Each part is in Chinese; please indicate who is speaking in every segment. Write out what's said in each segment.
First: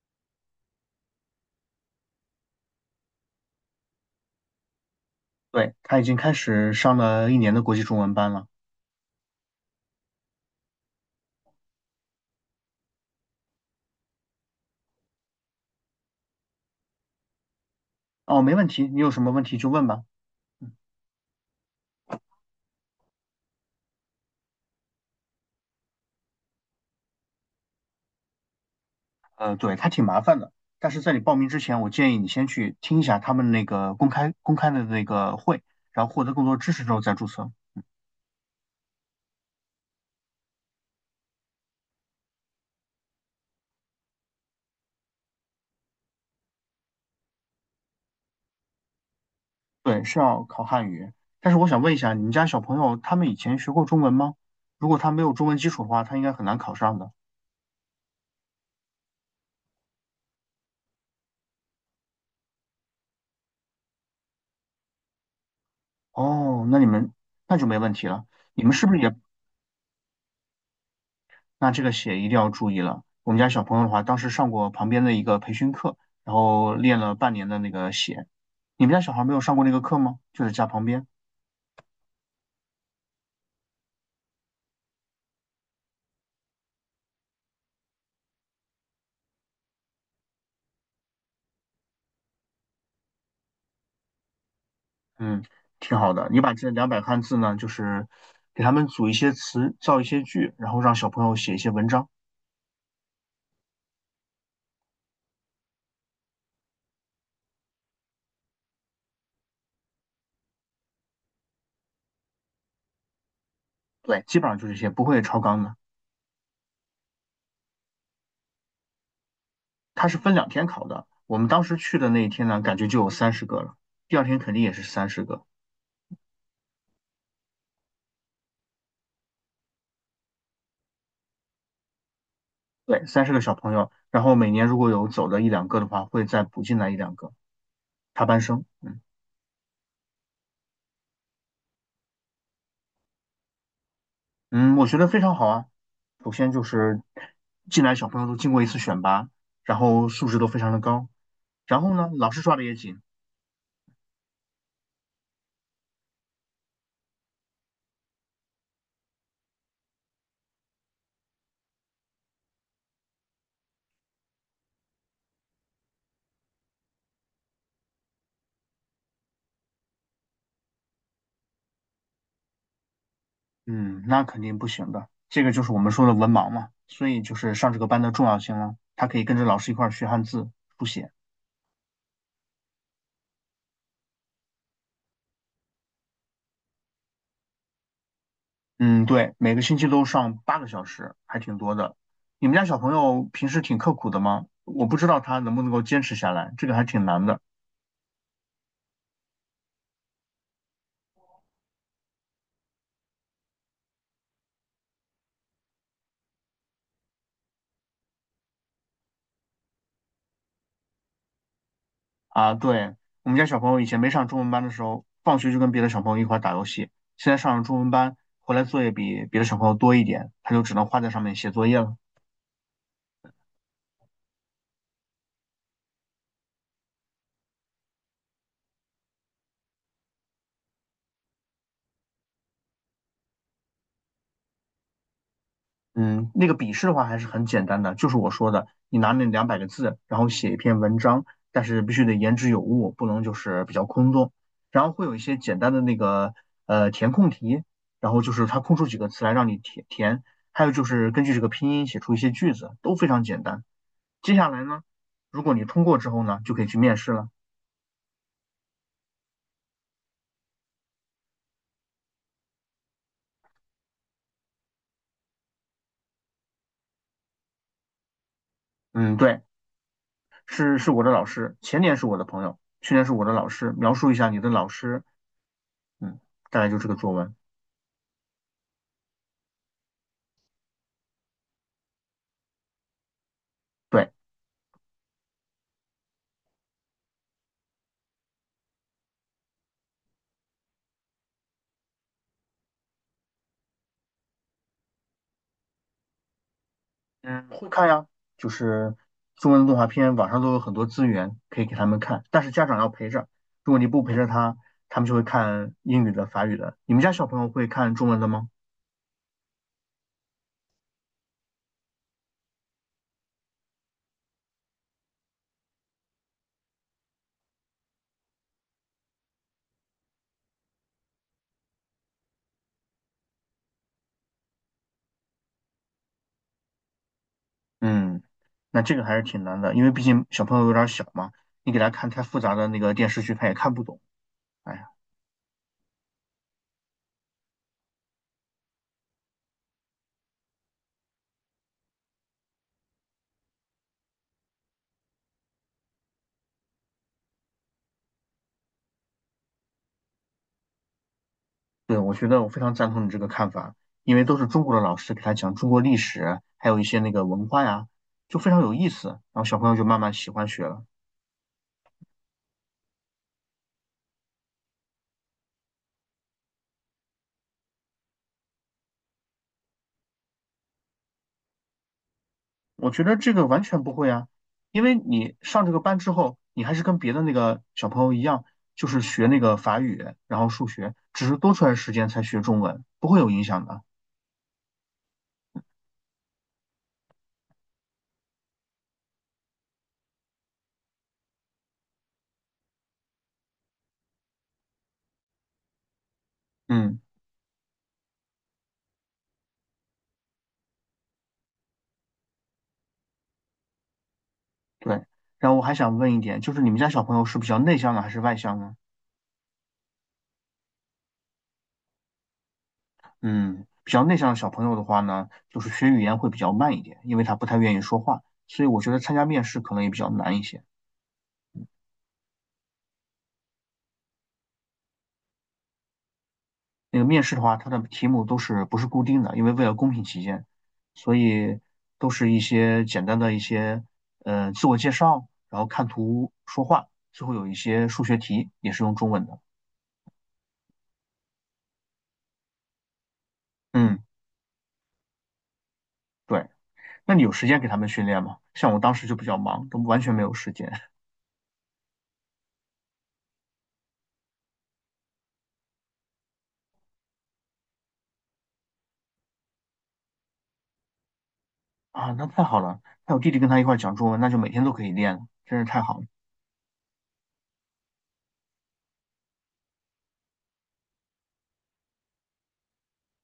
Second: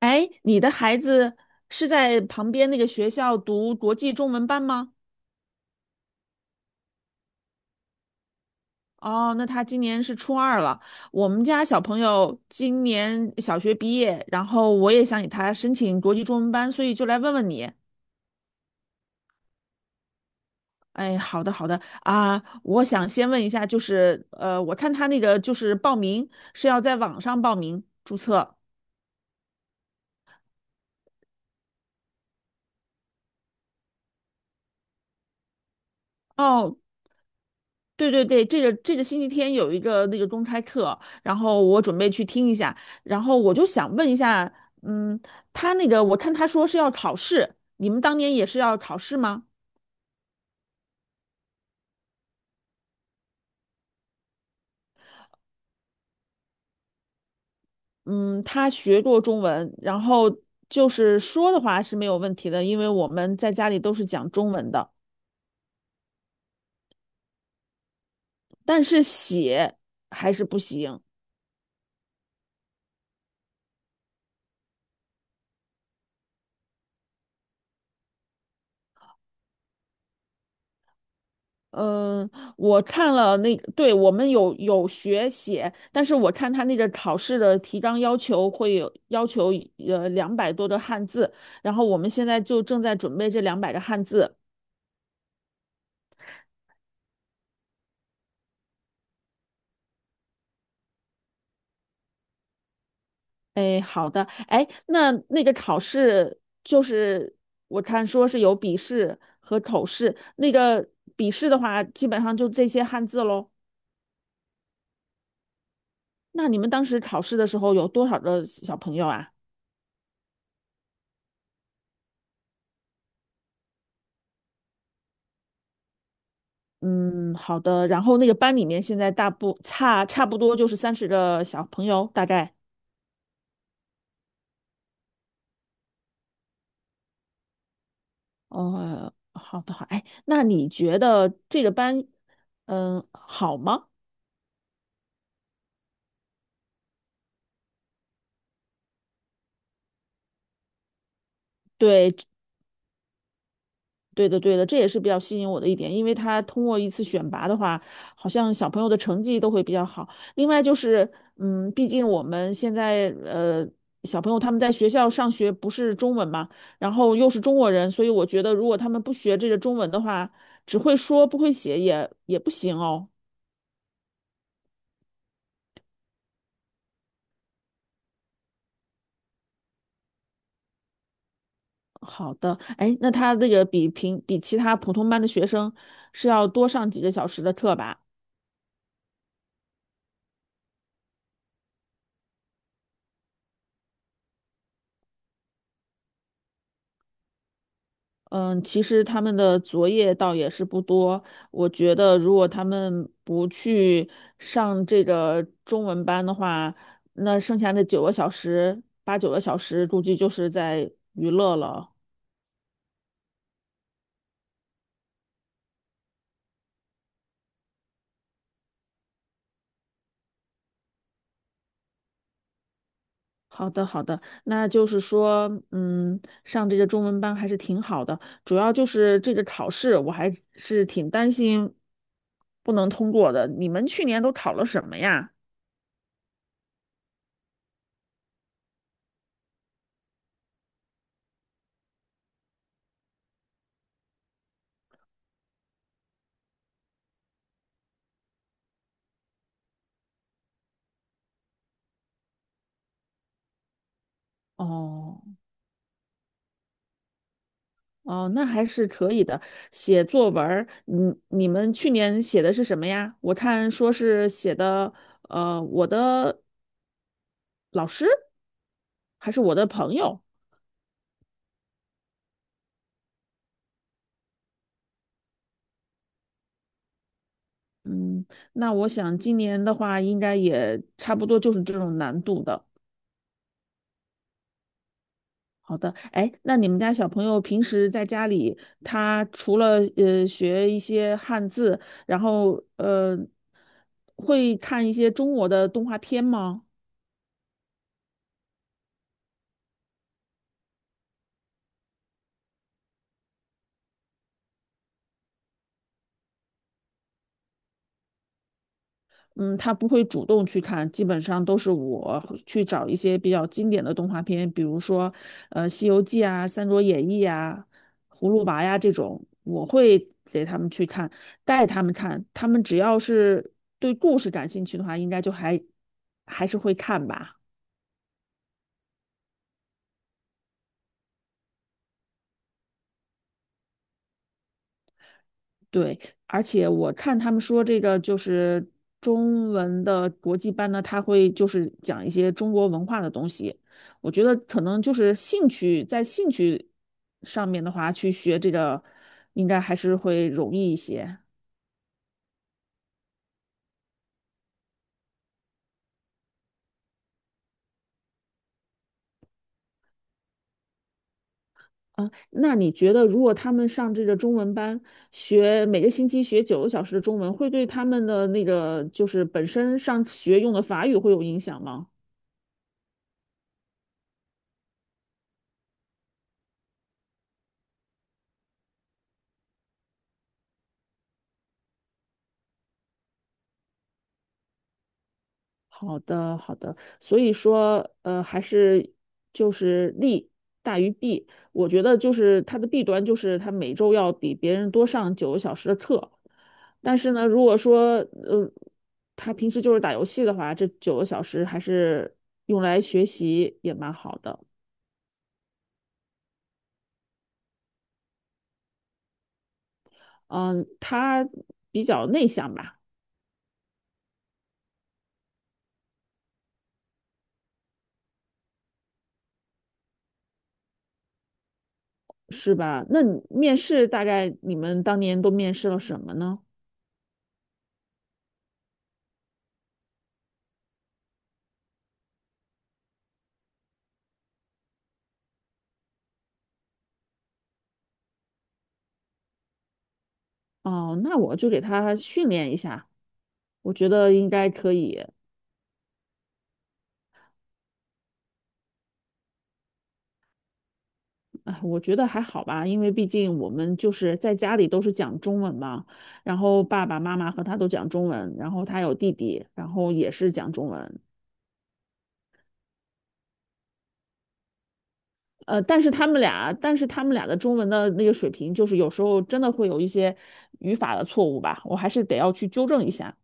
Speaker 1: 哎，你的孩子是在旁边那个学校读国际中文班吗？
Speaker 2: 对，他已经开始上了一年的国际中文班了。
Speaker 1: 哦，那他今年是初二了。我们家小朋友今年小学毕业，然后我也想给他申请国际中文班，所以就来问问你。
Speaker 2: 哦，没问题，你有什么问题就问吧。嗯
Speaker 1: 哎，好的，好的啊，我想先问一下，就是我看他那个就是报名是要在网上报名注册。
Speaker 2: 呃，对，他挺麻烦的，但是在你报名之前，我建议你先去听一下他们那个公开的那个会，然后获得更多知
Speaker 1: 哦，
Speaker 2: 识之后再注册。
Speaker 1: 对对对，这个星期天有一个那个公开课，然后我准备去听一下，然后我就想问一下，嗯，他那个我看他说是要考试，你们当年也是要考试吗？
Speaker 2: 对，是要考汉语。但是我想问一下，你们家小朋友他们以前学过中文吗？如果他没有中文基础的话，他应该很难考上的。
Speaker 1: 嗯，他学过中文，然后就是说的话是没有问题的，因为我们在家里都是讲中文的，
Speaker 2: 哦，那你们那就没问题了。你们
Speaker 1: 但
Speaker 2: 是不是
Speaker 1: 是
Speaker 2: 也。
Speaker 1: 写还是不行。
Speaker 2: 那这个写一定要注意了。我们家小朋友的话，当时上过旁边的一个培训课，然后练了半年的那个写。你们家小孩没有上过那个课吗？就在家旁边。
Speaker 1: 嗯，我看了那个对，我们有学写，但是我看他那个考试的题纲要求要求200多的汉字，然后我们现在就正在准备这200个汉字。
Speaker 2: 嗯，挺好的。你把这两百汉字呢，就是给他们组一些词，造一些句，然后让小朋友写一些文章。
Speaker 1: 哎，好的，哎，那那个考试就是我看说是有笔试和口试，那个笔试的话基本上就这些汉字喽。
Speaker 2: 对，基本上就这些，不会超纲的。
Speaker 1: 那你们当时考试的时候有多少个小朋友啊？
Speaker 2: 它是分2天考的。我们当时去的那一天呢，感觉就有三十个了。第二天肯定也是三十个。
Speaker 1: 嗯，好的。然后那个班里面现在大部差差不多就是30个小朋友，大概。
Speaker 2: 对，三十个小朋友，然后每年如果有走的一两个的话，会再补进来一两个。插班生，嗯
Speaker 1: 哦，好的好。哎，那你觉得这个班，嗯，好吗？
Speaker 2: 嗯，我觉得非常好啊。首先就是进来小朋友都经过一次选拔，然后素质都非常的高，然后呢，
Speaker 1: 对，
Speaker 2: 老师抓的也紧，
Speaker 1: 对的，对的，这也是比较吸引我的一点，因为他通过一次选拔的话，好像小朋友的成绩都会比较好。另外就是，嗯，毕竟我们现在小朋友他们在学校上学不是中文嘛，然后又是中国人，所以我觉得如果他们不学这个中文的话，只会说不会写也不行哦。
Speaker 2: 嗯，那肯定不行的。这个就是我们说的文盲嘛，所以就是上这个班的重要性了。他可以跟着老师一块儿学汉字、书写，
Speaker 1: 好的，哎，那他这个比其他普通班的学生是要多上几个小时的课吧？
Speaker 2: 嗯，对，每个星期都上8个小时，还挺多的。你们家小朋友平时挺刻苦的吗？我不知道他能不能够坚持下来，这个还挺难的。
Speaker 1: 嗯，其实他们的作业倒也是不多。我觉得，如果他们不去上这个中文班的话，那剩下的九个小时，8、9个小时，估计就是在娱乐了。
Speaker 2: 啊，对，我们家小朋友以前没上中文班的时候，放学就跟别的小朋友一块儿打游戏。现在上了中文班，回来作业比别的小朋友多一点，他就只能花在上面写作业了。
Speaker 1: 好的，好的，那就是说，嗯，上这个中文班还是挺好的。主要就是这个考试，我还是挺担心不能通过的。你们去年都考了什么呀？
Speaker 2: 嗯，那个笔试的话还是很简单的，就是我说的，你拿那200个字，然后写一篇文章，但是必须得言之有物，不能就是比较空洞。然后会有一些简单的那个填空题，然后就是它空出几个词来让你填填，还有就是根据这个拼音写出一些句子，都非常简单。接下来呢，
Speaker 1: 哦。
Speaker 2: 如果你通过之后呢，就可以去面试了。
Speaker 1: 哦，那还是可以的。写作文儿，你们去年写的是什么呀？我看说是写的，呃，我的老师
Speaker 2: 嗯，
Speaker 1: 还
Speaker 2: 对，
Speaker 1: 是我的朋友。
Speaker 2: 是我的老师，前年是我的朋友，去年是我的老师，描述一下你的老师，嗯，大概就这个作文。
Speaker 1: 嗯，那我想今年的话，应该也差不多就是这种难度的。
Speaker 2: 对，
Speaker 1: 好的，哎，那你们家小朋友平时在家里，他除了学一些汉字，然后会看一些中国的动画片吗？
Speaker 2: 嗯，会看呀，就是中文的动画片，网上都有很多资源可以给他们看，但是家长要陪着，如果你不陪着他，他们就会看英语的、法语的。你们家小朋友会看中文的吗？
Speaker 1: 嗯，他不会主动去看，基本上都是我去找一些比较经典的动画片，比如说《西游记》啊、《三国演义》啊、《葫芦娃》呀这种，我会给他们去看，带他们看，他们只要是对故事感兴趣的话，应该就还是会看吧。
Speaker 2: 嗯，那这个还是挺难的，因为毕竟小朋友有点小嘛，你给他看太复杂的那个电视剧，他也看不懂。哎。
Speaker 1: 对，而且我看他们说这个就是中文的国际班呢，他会就是讲一些中国文化的东西。我觉得可能就是兴趣，在兴趣上面的话，去学这个应该还是会容易一些
Speaker 2: 对，我觉得我非常赞同你这个看法，因为都是中国的老师给他讲中国历史，还有一些那个文化呀，就非常有意思，然后小朋友就慢慢喜欢学了。
Speaker 1: 啊。那你觉得，如果他们上这个中文班，每个星期学九个小时的中文，会对他们的那个就是本身上学用的法语会有影响吗？
Speaker 2: 我觉得这个完全不会啊，因为你上这个班之后，你还是跟别的那个小朋友一样，就是学那个法语，然后数学，只是多出来的时间才学中文，不会有影响的。
Speaker 1: 好的，好的。所以说，还是就是大于弊。我觉得就是它的弊端就是它每周要比别人多上九个小时的课，但
Speaker 2: 嗯，
Speaker 1: 是呢，如果说呃，他平时就是打游戏的话，这九个小时还是用来学习也蛮好的。
Speaker 2: 对。然后我还想问一点，就是你们家小朋友是比较内向呢，还是外向呢？
Speaker 1: 嗯，他比较内向吧，
Speaker 2: 嗯，比较内向的小朋友的话呢，就是学语言会比较慢一点，因为他不太愿意说话，所以我觉得参加面试可能也比较难一些。
Speaker 1: 是吧？那你面试大概你们当年都面试了什么呢？
Speaker 2: 那个面试的话，它的题目都是不是固定的，因为为了公平起见，所以都是一些简单的一些自我介绍，然后看图说话，最后有一些数学题也是用中文的。
Speaker 1: 哦，那我就给他训练一下。我觉
Speaker 2: 嗯，
Speaker 1: 得应该可以，
Speaker 2: 对。那你有时间给他们训练吗？像我当时就比较忙，都完全没有时间
Speaker 1: 哎，我觉得还好吧，因为毕竟我们就是在家里都是讲中文嘛，然后爸爸妈妈和他都讲中文，然后他有弟弟，然后也是讲中文，
Speaker 2: 啊。那太好了，那我弟弟跟他一块儿讲中文，那就每天都可以练了真是太好了。
Speaker 1: 但是他们俩的中文的那个水平，就是有时候真的会有一些语法的错误吧，我还是得要去纠正一下。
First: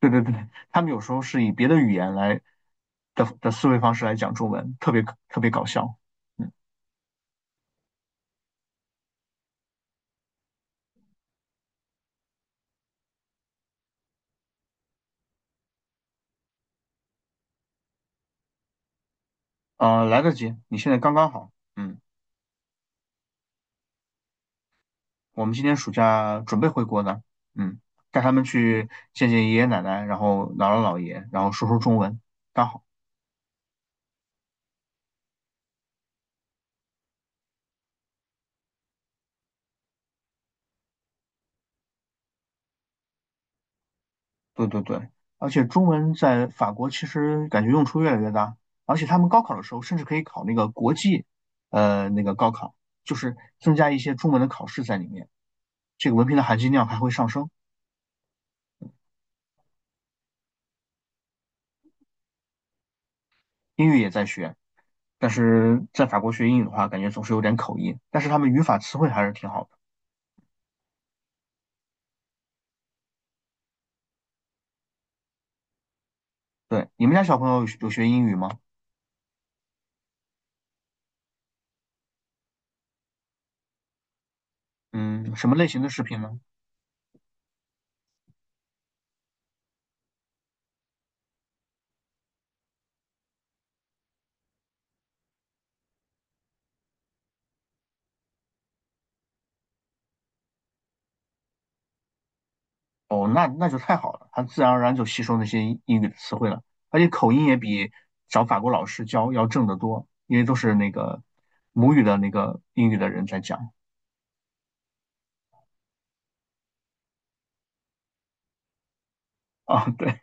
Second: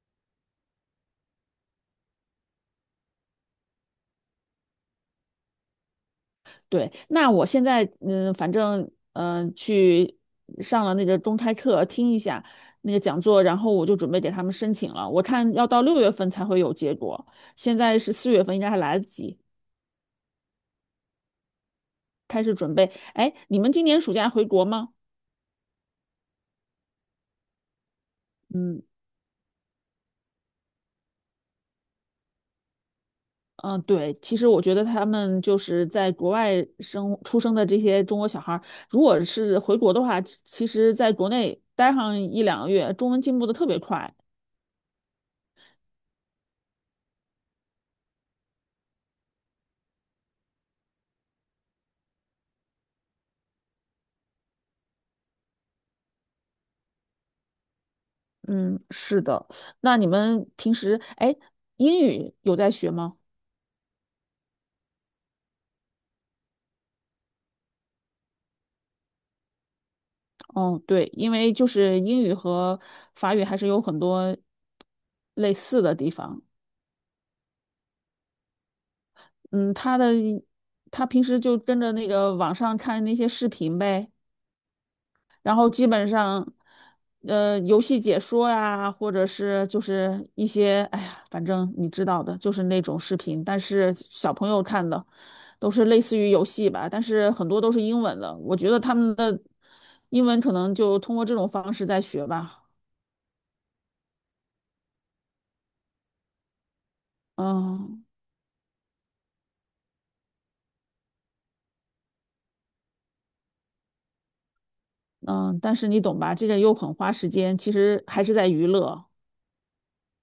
Speaker 2: 对对对，他们有时候是以别的语言来的思维方式来讲中文，特别特别搞笑。嗯，
Speaker 1: 对，那我现在嗯，反正去上了那个公开课，听一下那个讲座，然后我就准备给他们申请了。我看要到6月份才会有结果，现在是4月份，应该还来得及
Speaker 2: 来得及，你现在刚刚好。嗯，
Speaker 1: 开始准备。哎，你们今年暑假回国吗？
Speaker 2: 我们今年暑假准备回国呢。嗯，带他们
Speaker 1: 嗯
Speaker 2: 去见见爷爷奶奶，然后姥姥姥爷，然后说说中文，刚好。
Speaker 1: 对，其实我觉得他们就是在国外出生的这些中国小孩儿，如果是回国的话，其实在国内待上1、2个月，中文进步的特别快。
Speaker 2: 对对对，而且中文在法国其实感觉用处越来越大，而且他们高考的时候甚至可以考那个国际，那个高考，就是增加一些中文的考试在里面，这个文凭的含金量还会上升。
Speaker 1: 嗯，是的。那你们平时，哎，英语有在学吗？
Speaker 2: 英语也在学，但是在法国学英语的话，感觉总是有点口音。但是他们语法词汇还是挺好的。
Speaker 1: 哦，对，因为就是英语和法语还是有很多类似的地方。
Speaker 2: 对，你们家小朋友有学英语吗？
Speaker 1: 嗯，他平时就跟着那个网上看那些视频呗，
Speaker 2: 嗯，什么
Speaker 1: 然
Speaker 2: 类
Speaker 1: 后
Speaker 2: 型
Speaker 1: 基
Speaker 2: 的视
Speaker 1: 本
Speaker 2: 频呢？
Speaker 1: 上，呃，游戏解说呀，或者是就是一些，哎呀，反正你知道的，就是那种视频，但是小朋友看的都是类似于游戏吧，但是很多都是英文的，我觉得他们的英文可能就通过这种方式在学吧，
Speaker 2: 哦，那就太好了，他自然而然就吸收那些英语的词汇了，而且口音也比
Speaker 1: 嗯
Speaker 2: 找法国老师教要正得多，因为都是那个母语的那个英语的人在讲
Speaker 1: 嗯，但是你懂吧，这个又很花时间，其实还是在娱乐。
Speaker 2: 啊。对，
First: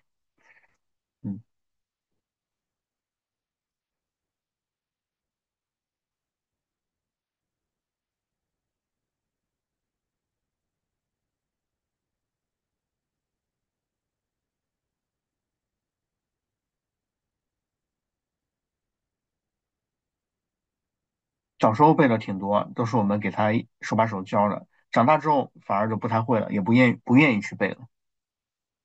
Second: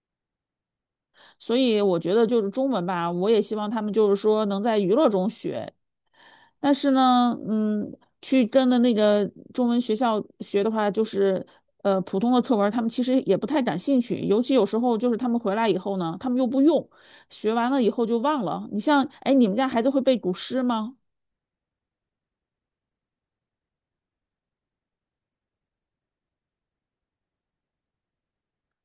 Speaker 2: 嗯，
Speaker 1: 所以我觉得就是中文吧，我也希望他们就是说能在娱乐中学，但是呢，嗯，去跟的那个中文学校学的话，就是普通的课文他们其实也不太感兴趣。尤其有时候就是他们回来以后呢，他们又不用，学完了以后就忘了。你像，哎，你们家孩子会背古诗吗？
Speaker 2: 小时候背的挺多，都是我们给他手把手教的，长大之后反而就不太会了，也不愿意去背了。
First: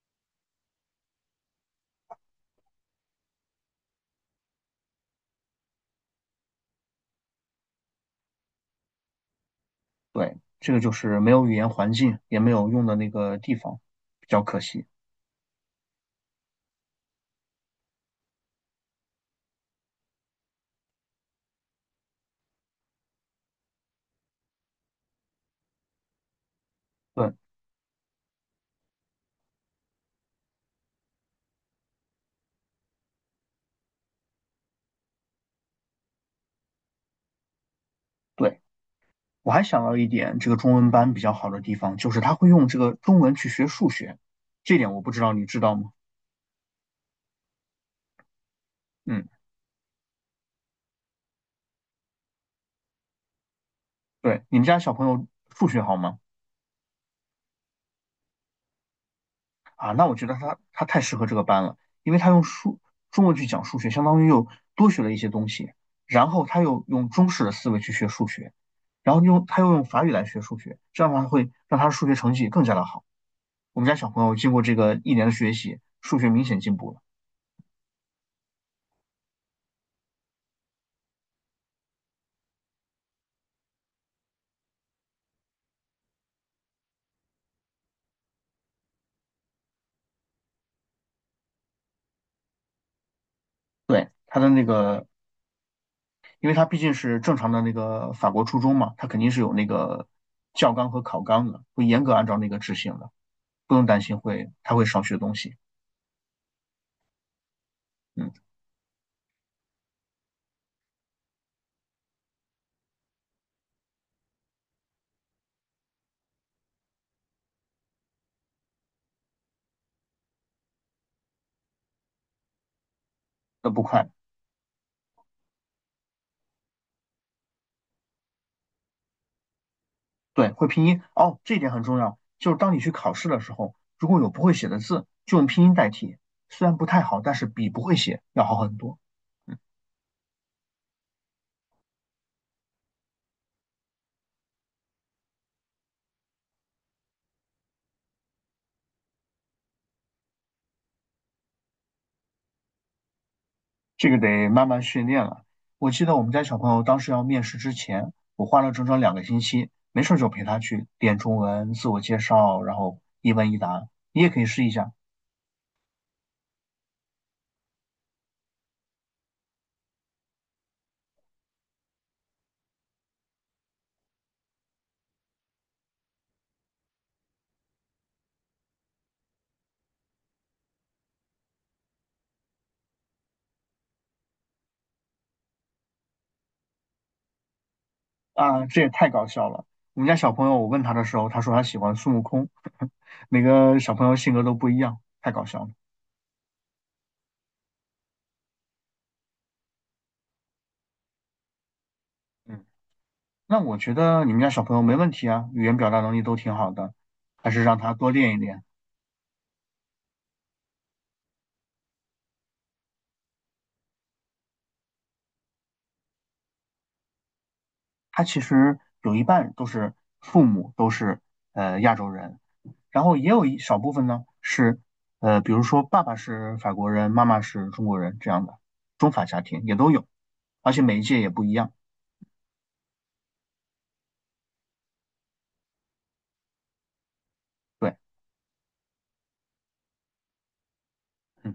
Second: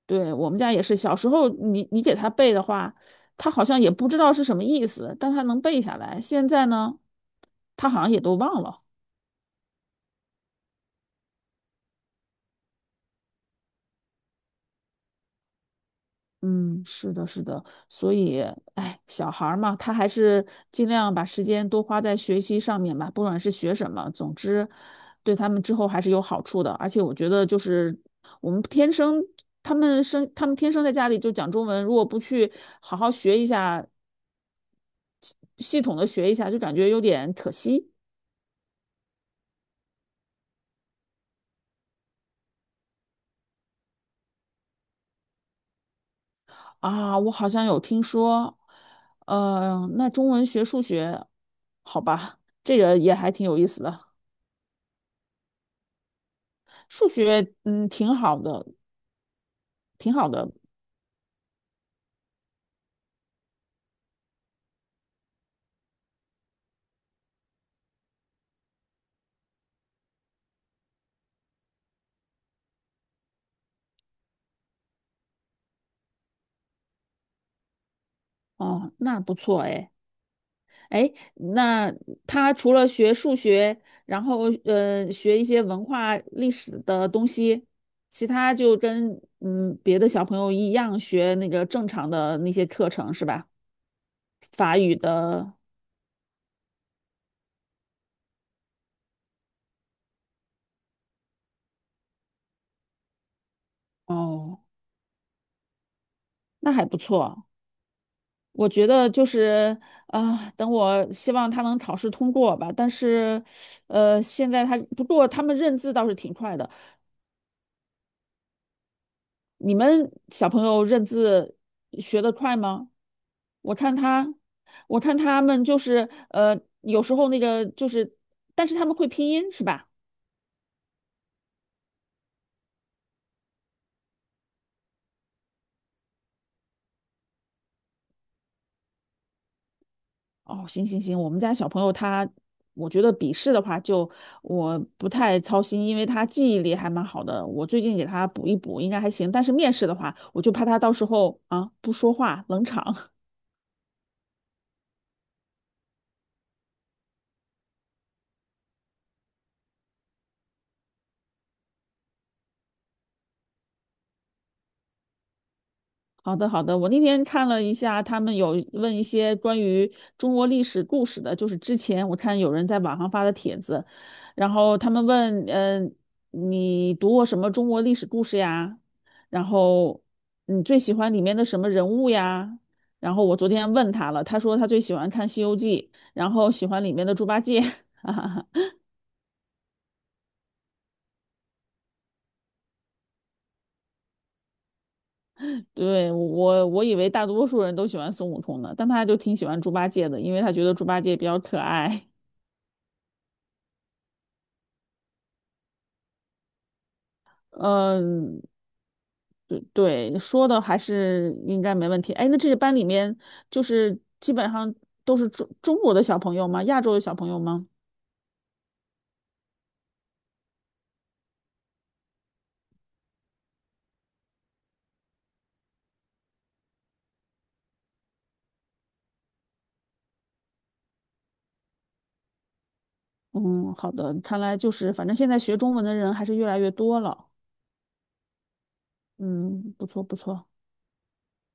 Speaker 1: 对，我们家也是，小时候你给他背的话，他好像也不知道是什么意思，但他能背下来。现在呢，他好像也都忘了。
Speaker 2: 对，这个就是没有语言环境，也没有用的那个地方，比较可惜。
Speaker 1: 嗯，是的，是的，所以，哎，小孩儿嘛，他还是尽量把时间多花在学习上面吧，不管是学什么，总之，对他们之后还是有好处的。而且我觉
Speaker 2: 对
Speaker 1: 得，就是我们天生，他们生，他们天生在家里就讲中文，如果不去好好学一下，系统的学一下，就感觉有点可惜
Speaker 2: 对，我还想到一点，这个中文班比较好的地方就是他会用这个中文去学数学，这点我不知道你知道吗？
Speaker 1: 啊。我好像有听说，
Speaker 2: 嗯，
Speaker 1: 嗯，那中文学数学，好吧，这个也还挺有意思的。
Speaker 2: 对，你们家小朋友数学好吗？
Speaker 1: 数学挺好的，
Speaker 2: 啊，那
Speaker 1: 挺
Speaker 2: 我觉
Speaker 1: 好
Speaker 2: 得
Speaker 1: 的
Speaker 2: 他太适合这个班了，因为他用中文去讲数学，相当于又多学了一些东西，然后他又用中式的思维去学数学，然后他又用法语来学数学，这样的话会让他的数学成绩更加的好。我们家小朋友经过这个一年的学习，数学明显进步了。
Speaker 1: 哦，那不错哎哎，那他除了学数学，然后学一些文化历史的东西，其他就跟别的小朋友一样学那个正常的那些课程是吧？
Speaker 2: 对，他的那
Speaker 1: 法语
Speaker 2: 个，
Speaker 1: 的
Speaker 2: 因为他毕竟是正常的那个法国初中嘛，他肯定是有那个教纲和考纲的，会严格按照那个执行的，不用担心会
Speaker 1: 哦，
Speaker 2: 他会少学东西。
Speaker 1: 那还不错。
Speaker 2: 嗯，
Speaker 1: 我觉得就是我希望他能考试通过吧。但是，现在他他们认字倒是挺快的。你们小朋友认字学得快吗？
Speaker 2: 那
Speaker 1: 我
Speaker 2: 不
Speaker 1: 看
Speaker 2: 快。
Speaker 1: 他，我看他们就是有时候那个就是，但是他们会拼音是吧？
Speaker 2: 对，会拼音哦，这一点很重要。就是当你去考试的时候，如果有不会写的字，就用拼音代替，虽然不太好，但是比不会写要好很多。嗯。
Speaker 1: 哦，行行行，我们家小朋友他，我觉得笔试的话就我不太操心，因为他记忆力还蛮好的，我最近给他补一补，应该还行。但是面试的话，我就怕他到时候啊不说话冷场。
Speaker 2: 这个得慢慢训练了。我记得我们家小朋友当时要面试之前，我花了整整2个星期，没事就陪他去练中文、自我介绍，然后一问一答。你也可以试一下
Speaker 1: 好的，好的。我那天看了一下，他们有问一些关于中国历史故事的，就是之前我看有人在网上发的帖子，然后他们问，你读过什么中国历史故事呀？然后你最喜欢里面的什么人物呀？然后我昨天问他了，他说他最喜欢看《西游记》，然后喜欢里面的猪八戒。哈哈哈，
Speaker 2: 啊，这也太搞笑了。我们家小朋友，我问他的时候，他说他喜欢孙悟空，每个小朋友性格都不一样，太搞笑了。
Speaker 1: 对，我以为大多数人都喜欢孙悟空呢，但他就挺喜欢猪八戒的，因为他觉得猪八戒比较可爱。
Speaker 2: 嗯，那我觉得你们家小朋友没问题啊，语言表达能力都挺好的，还是让他多练一
Speaker 1: 嗯，
Speaker 2: 练。
Speaker 1: 对对，说的还是应该没问题。哎，那这个班里面就是基本上都是中国的小朋友吗？亚洲的小朋友吗？
Speaker 2: 他其实有一半都是父母都是亚洲人。然后也有一少部分呢是，比如说爸爸是法国人，妈妈是中国人这样的中法家庭也都有，而且每一届也不一样。
Speaker 1: 嗯，好的，看来就是反正现在学中文的人还是越来越多了。
Speaker 2: 对，
Speaker 1: 嗯，不错不错。
Speaker 2: 嗯，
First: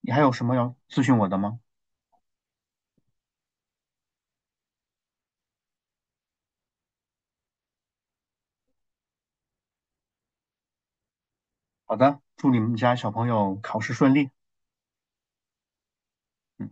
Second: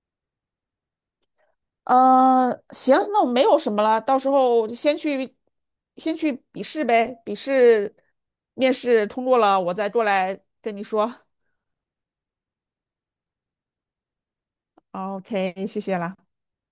Speaker 2: 你还有什么要咨询我的吗？
Speaker 1: 呃，行，那我没有什么了，到时候就先去，先去笔试呗，笔试面试通过了，我再过来跟你说。
Speaker 2: 好的，祝你们家小朋友考试顺利。
Speaker 1: OK，谢谢啦。
Speaker 2: 嗯。